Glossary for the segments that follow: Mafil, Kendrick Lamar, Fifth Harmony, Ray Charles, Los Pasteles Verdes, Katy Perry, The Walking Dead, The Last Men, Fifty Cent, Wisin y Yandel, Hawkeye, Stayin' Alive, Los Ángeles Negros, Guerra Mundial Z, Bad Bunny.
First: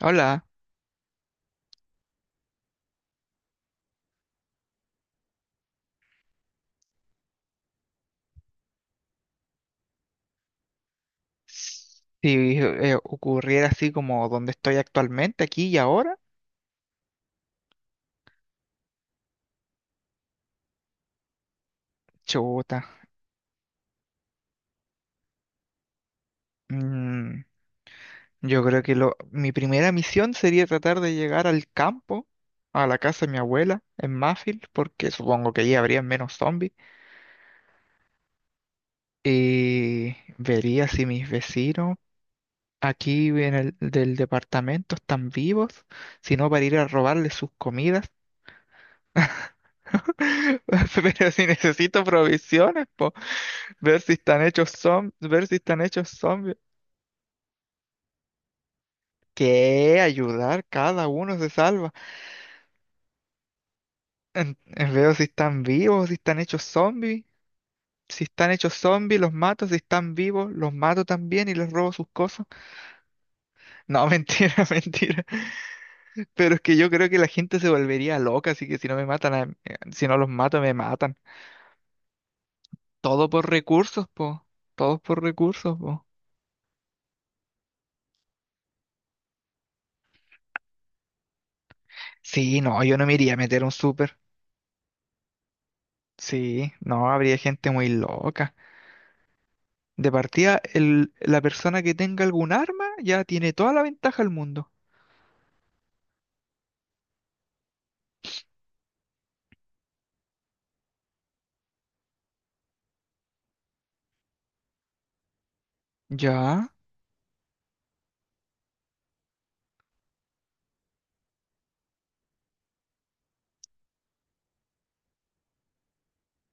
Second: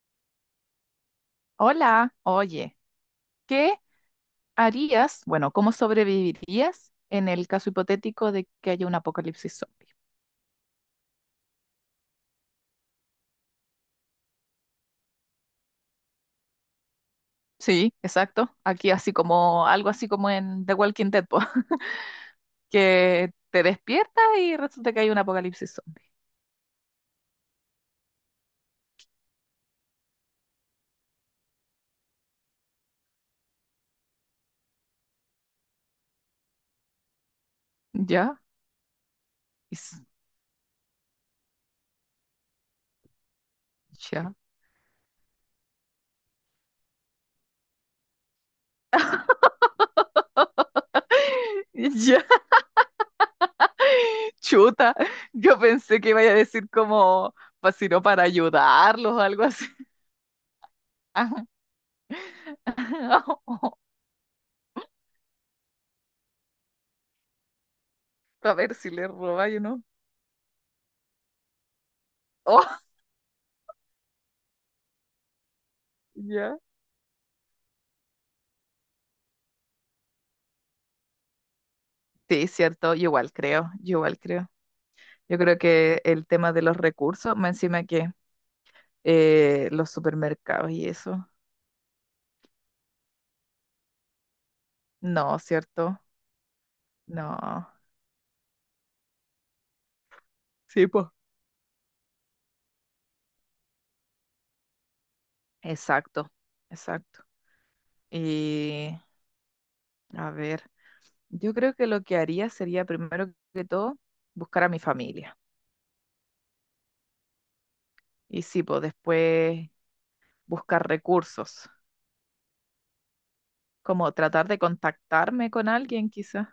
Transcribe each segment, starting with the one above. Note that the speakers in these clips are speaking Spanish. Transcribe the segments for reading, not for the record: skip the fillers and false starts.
Hola. Hola, oye, ¿qué harías, bueno, cómo sobrevivirías en el caso hipotético de que haya un apocalipsis zombie? Si ocurriera así como donde estoy actualmente, aquí y ahora, Sí, exacto. Aquí así como, algo así como en The Walking Dead, po, chuta. que te despiertas y resulta que hay un apocalipsis zombie. Mm, yo creo que lo, mi primera misión sería tratar de llegar al campo, a la casa de mi abuela, en Mafil, porque supongo que allí habría menos zombies. Ya, is- Y vería si mis vecinos aquí en el del ya, departamento están vivos, si no para ir a robarles sus comidas. Pero si necesito ya, provisiones, ver si están hechos chuta. zombies, ver si Yo están pensé hechos que iba a zombies. decir como, pues si no para ayudarlos o algo así. ¿Qué? Ayudar, cada uno Ajá. se salva. Veo si están vivos, si están hechos zombies. Si están A hechos ver si le zombies, los roba, yo mato. Si no. están vivos, los mato también y les robo sus cosas. Oh, No, mentira, mentira. Pero ya. es que yo creo que la gente se volvería loca, así que si no me matan, si no los mato, me matan. Sí, cierto, yo Todo igual por creo, yo recursos, igual po. creo. Todos por Yo creo recursos, po. que el tema de los recursos, más encima que los supermercados y eso. Sí, no, yo no me iría a meter a un súper. No, cierto, Sí, no, habría no. gente muy loca. De partida, Sí, pues. La persona que tenga algún arma ya tiene toda la ventaja del mundo. Exacto, exacto. Y a ver, yo creo que lo que haría sería primero que todo buscar a mi familia. Ya. Y sí, pues después buscar recursos, como tratar de contactarme con alguien quizás.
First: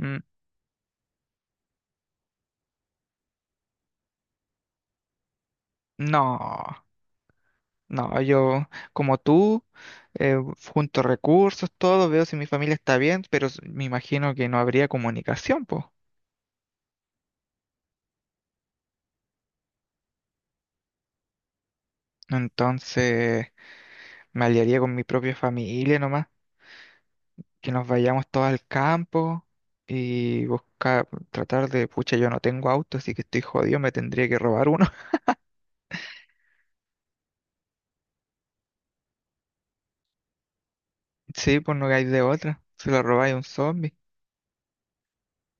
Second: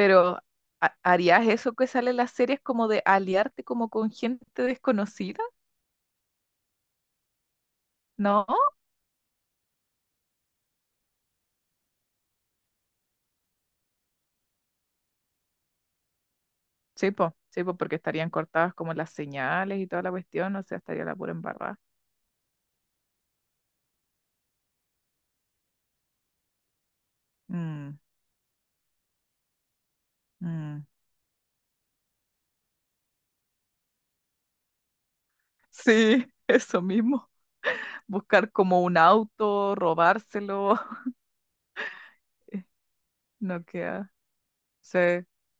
Mm. ¿Harías eso que sale en las series como de aliarte como con gente desconocida? No, no, ¿No? Yo como tú, eh, junto recursos, todo, veo si mi familia está bien, pero me imagino que no habría comunicación, pues. Sí, po, porque estarían cortadas como las señales y toda la cuestión, o sea, estaría la pura embarrada. Entonces, me aliaría con mi propia familia nomás, que nos Mm, vayamos todos al campo y mm. buscar, tratar de, pucha, yo no tengo auto, así que estoy jodido, me tendría que robar uno. Sí, eso mismo. Buscar como un auto, robárselo, Sí, pues no hay de otra, se lo robáis a un no zombie. queda. Sí,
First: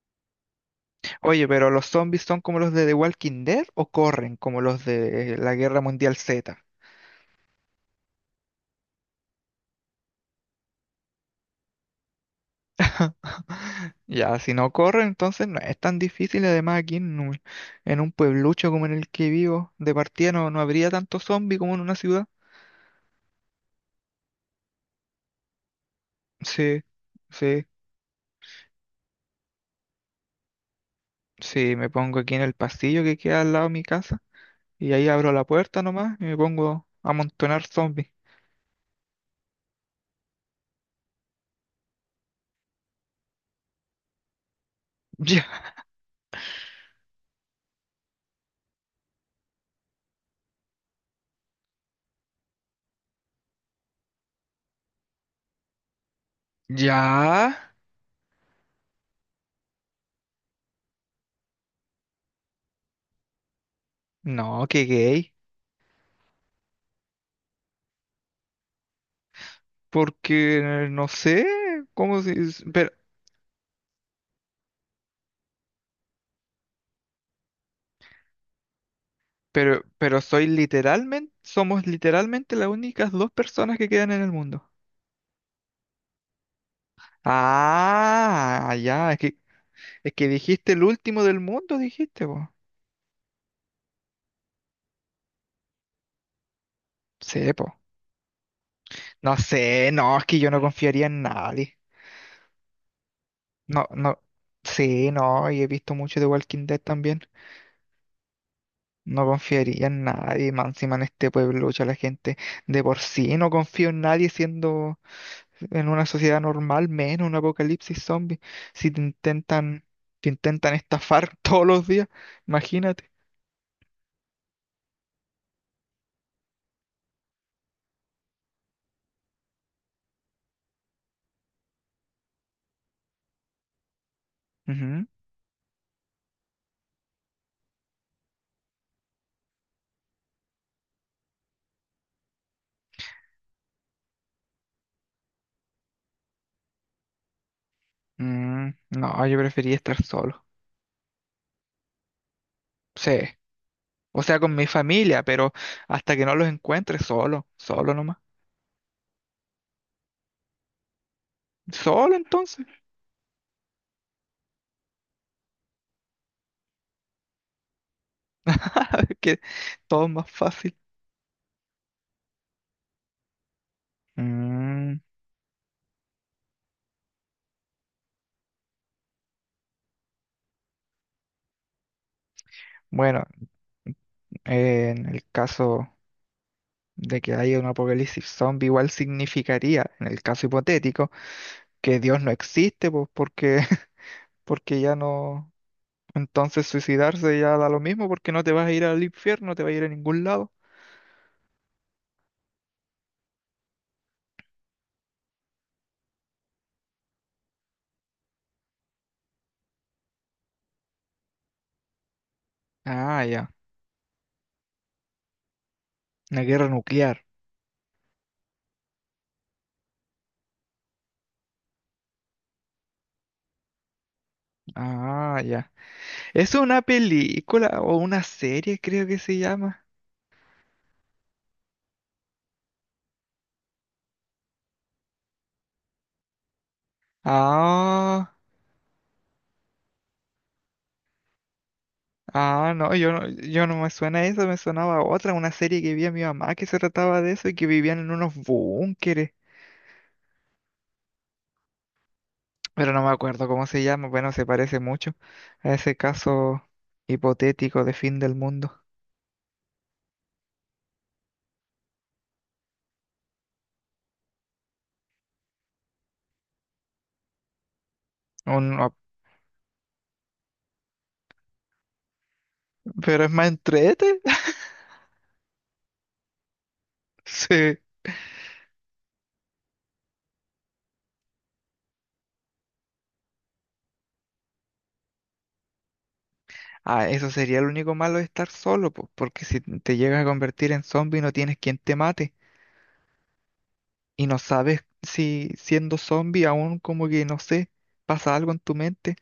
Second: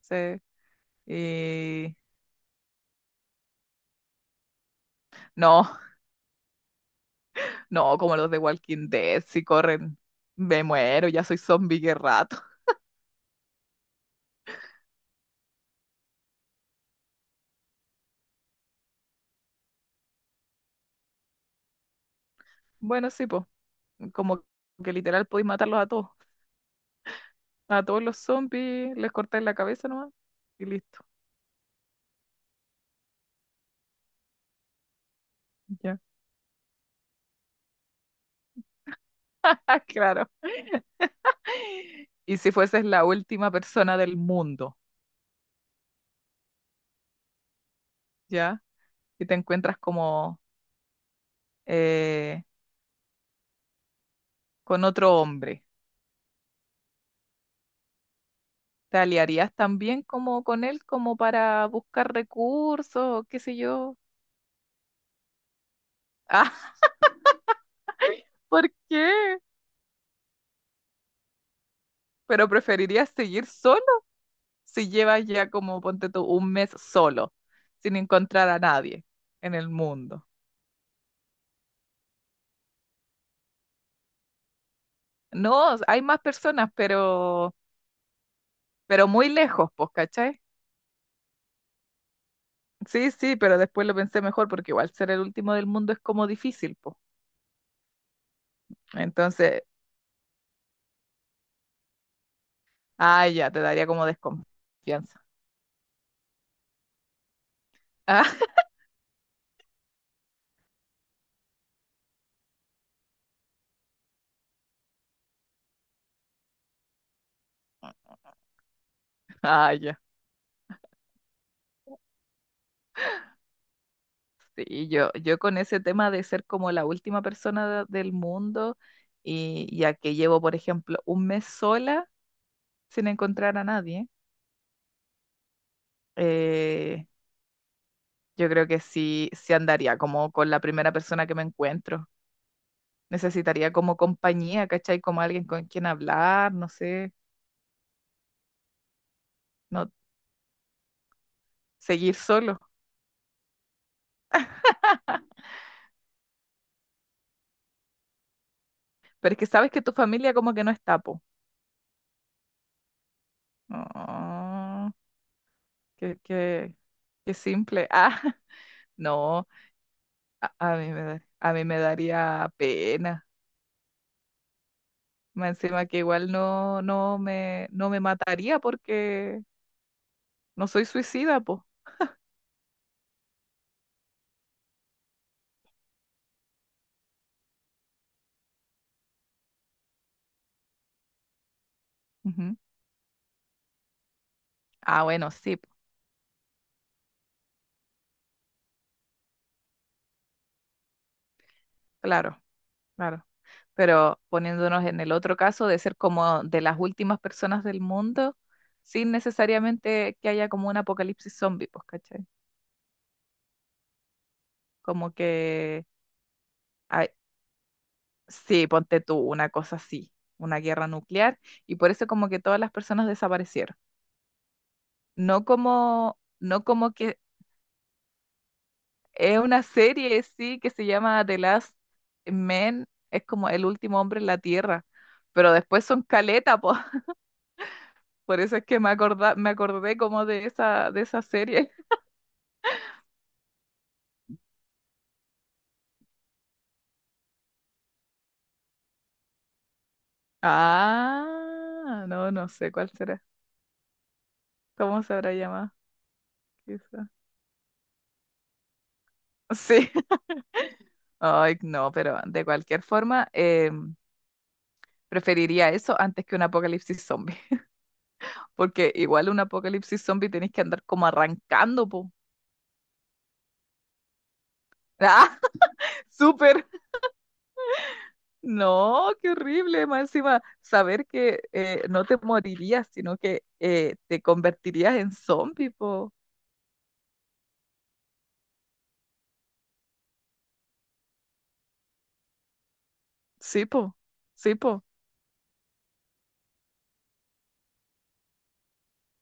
sí. Oye, pero ¿los Y zombies son como los de The Walking Dead o corren como los de la no, Guerra Mundial Z? no, como los de Walking Dead, si corren, me muero, ya soy zombie que rato. Ya, si no corren, entonces no es tan difícil. Además, en un pueblucho como en el que vivo, de partida no, no habría tanto zombie como en una ciudad. Bueno, sí, pues, como que literal podéis matarlos Sí, sí, a todos los zombies, les cortáis la cabeza nomás y listo. sí, me pongo aquí en el pasillo que queda al lado de mi casa y ahí abro la puerta Ya. nomás y me pongo a amontonar zombies. Ah, claro. Y si fueses la última persona del mundo, Ya, ¿ya? Y te encuentras como eh, con otro hombre, ya, ¿te aliarías también como con él como para buscar recursos, qué sé yo? no, qué gay, Ah, ¿por qué? porque no sé, cómo se... ¿Pero preferirías seguir solo? Si llevas ya como, ponte tú, un mes solo, sin encontrar a nadie en el pero mundo. soy literalmente, somos literalmente las únicas dos personas que quedan en el mundo. No, hay más personas, Ah, pero ya, muy lejos, pues, es que ¿cachai? dijiste el último del mundo, dijiste, po. Sí, sí, pero después lo pensé mejor porque igual ser el último del mundo es como difícil, pues. Sí, po. No Entonces, sé, no, es que yo no confiaría en nadie. ah, ya, te No, daría como no, sí, desconfianza. no, y he visto mucho de Walking Dead también. Ah, No confiaría en nadie, más encima en este pueblo, ya la gente de por sí no confío en nadie siendo. En una sociedad normal, menos un apocalipsis zombie. Si te ah, intentan, ya. te intentan estafar todos los días, imagínate. Sí, yo con ese tema de ser como la última persona del mundo y ya que llevo, por ejemplo, un mes sola sin encontrar a nadie. Ujú. eh, Yo creo que sí, sí andaría como con la primera persona que me encuentro. Necesitaría como compañía, ¿cachai? Como alguien con quien hablar, no sé, Mm, no, yo prefería no estar solo. seguir solo. Sí. O sea, con mi familia, pero hasta que no los encuentre, solo, solo nomás. Pero es que sabes que tu familia como que no está, po. Solo entonces, No, qué, qué simple. Ah, nada, es que no, todo es más a, fácil. A mí me daría pena. Mm, Más encima que igual no, no me, no me mataría porque no soy suicida, po. bueno, en el caso de que haya un apocalipsis zombie, igual significaría, en el caso hipotético, que Dios no Ujú. existe, pues porque porque ya Ah, bueno, no, sí, po. entonces suicidarse ya da lo mismo porque no te vas a ir al infierno, no te vas a ir a ningún lado. Claro, claro. Pero poniéndonos en el otro caso de ser como de las últimas personas del mundo, sin necesariamente que haya como un apocalipsis zombie, pues, ¿cachai? Ah, ya, Como que, una guerra ay, nuclear. sí, ponte tú, una cosa así, una guerra nuclear, y por eso como que todas las personas desaparecieron. Ah, No ya. como, Es no una como que película o una serie, creo que se es una llama. serie, sí, que se llama The Last Men, es como el último hombre en la Tierra. Pero después son caleta, po. Ah, Por eso es que me acordé como de esa serie. ah, no, yo no me suena eso, me sonaba otra, una serie que vi a mi mamá que se trataba de eso y que vivían en unos búnkeres. Ah, no, no sé cuál Pero no me será. acuerdo cómo se llama, bueno, se parece ¿Cómo mucho se habrá llamado? a ese caso Quizá. hipotético de fin del mundo. Sí. Ay, no, pero de cualquier forma, preferiría eso antes que un apocalipsis zombie. Porque No, igual un apocalipsis zombie tenés que andar como arrancando, po. pero es más entrete. ¡Ah! ¡Súper! Sí. No, qué horrible. Más encima, saber que no te morirías, sino que te convertirías en zombie, po. Ah, eso sería lo único malo de estar solo, po, porque si te llegas a convertir en zombie no tienes quien te mate Sí, po. y no Sí, sabes po. si siendo zombie aún como que no sé, pasa algo en tu mente,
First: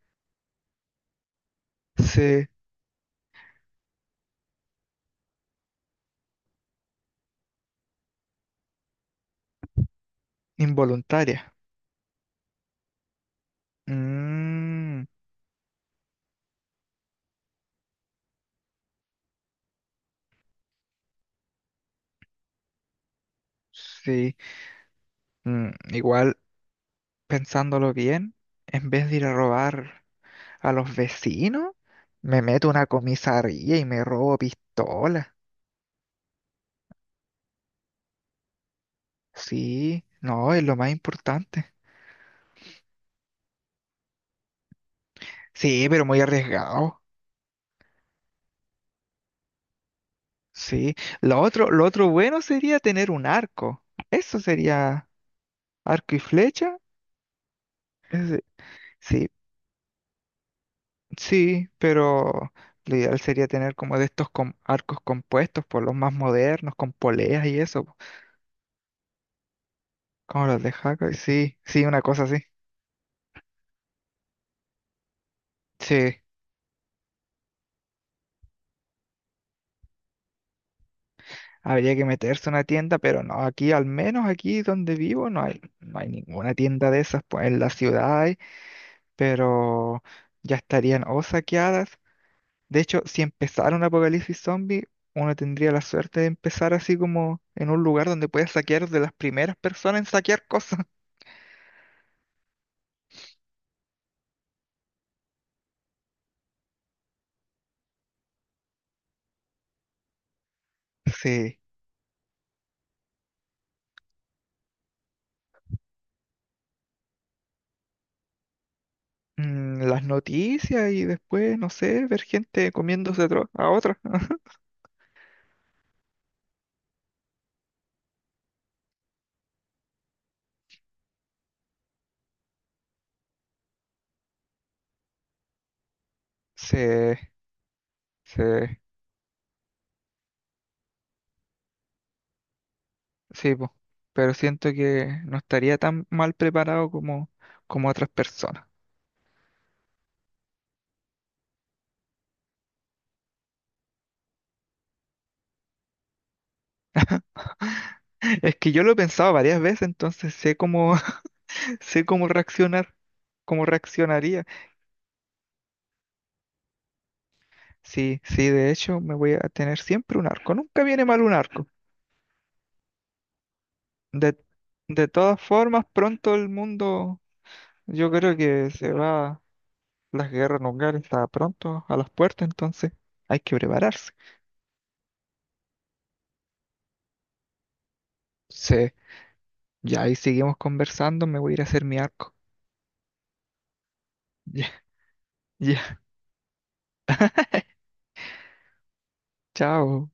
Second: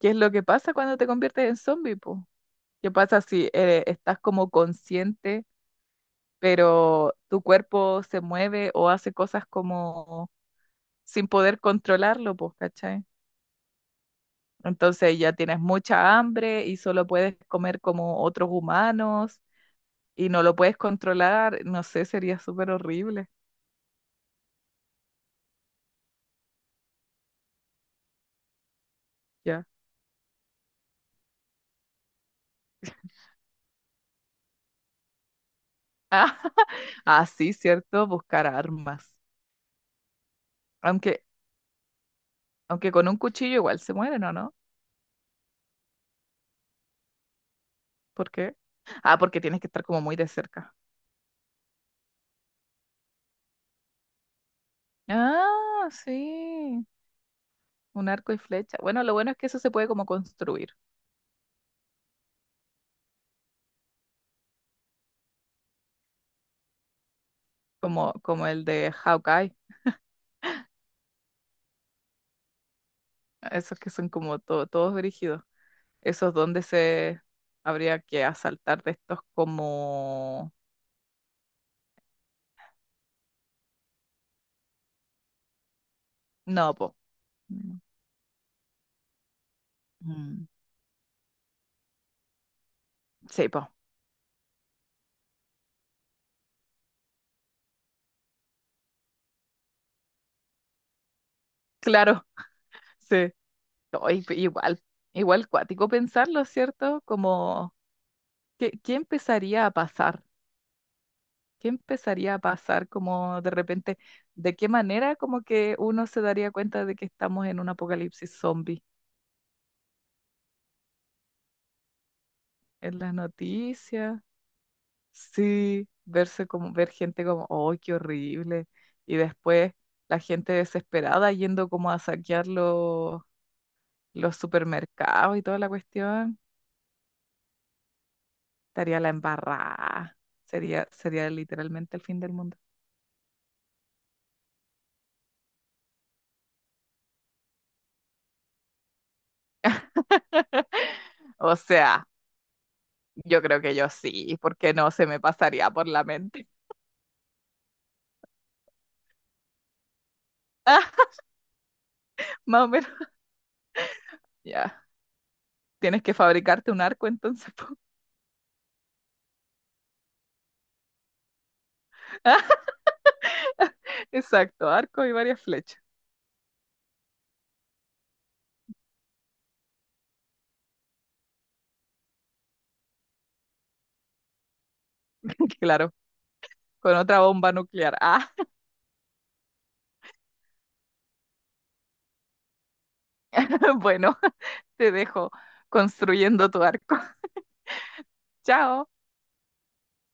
¿Qué es lo que pasa cuando te conviertes en zombie, po? se ¿Qué pasa si estás como consciente, pero tu cuerpo se mueve o hace cosas como sin involuntaria. poder controlarlo, pues, ¿cachai? Mm, Entonces ya tienes mucha hambre y solo puedes comer como otros humanos y no lo puedes controlar, no sé, sería súper horrible, sí. Mm, igual pensándolo bien, en vez de ir a ya. robar a los vecinos, me meto a una comisaría y me robo pistolas. Ah, sí, cierto, buscar armas. Sí, no, es lo más Aunque, importante. aunque con un cuchillo igual se mueren, ¿o no? Sí, pero muy arriesgado. ¿Por qué? Ah, porque tienes que estar como muy de cerca. Sí, lo otro bueno sería tener un arco. Eso sería Ah, arco y flecha. sí. Un arco y Es flecha. Bueno, lo sí, bueno es que eso se puede como construir, sí, pero lo ideal sería tener como de estos arcos compuestos por los más modernos, con poleas y eso, po, como, como el de Hawkeye, como los de Hawkeye. Sí, sí, una cosa así. esos que son como todos brígidos. Sí, Esos donde se habría que asaltar de estos como... habría que meterse a una tienda, pero no, aquí, al menos aquí donde vivo, no hay, no hay ninguna No, tienda po. de esas. Pues en la Mm, ciudad hay, pero mm, ya estarían o saqueadas. De hecho, si sí, po. empezara un apocalipsis zombie, uno tendría la suerte de empezar así como en un lugar donde puedes saquear de las primeras personas en saquear cosas. Claro, sí. Ay, pe- igual, igual cuático pensarlo, ¿cierto? Como, ¿qué, qué empezaría a pasar? Sí. ¿Qué empezaría a pasar como de repente? ¿De qué manera como que uno se daría cuenta de que estamos en un apocalipsis zombie? Mm, las noticias y después, no sé, ver gente En las comiéndose a otra. noticias, sí, verse como, ver gente como, oh, qué horrible, y después la gente desesperada yendo como a saquear los supermercados y toda la cuestión, Sí, sí, estaría la embarrada, sería, sería literalmente el fin del mundo. sí, po. Pero siento que no estaría tan mal preparado como, como otras personas. O sea, yo creo que yo sí, porque no se me pasaría por la mente. Es que yo lo he pensado varias veces, entonces sé Ah, cómo, sé cómo más o menos, reaccionar, cómo reaccionaría. ya. Tienes que fabricarte un arco entonces, po. Sí, sí, de hecho me voy a tener siempre un arco. Nunca viene mal un arco. De, Exacto, arco de y todas varias flechas. formas, pronto el mundo, yo creo que se va, las guerras nucleares está pronto a las puertas, entonces hay que prepararse. Claro, con otra bomba nuclear. Ah, Sí, ya ahí seguimos conversando, me voy a ir a hacer mi arco. bueno, Ya, te dejo ya, construyendo tu arco. Chao. chao.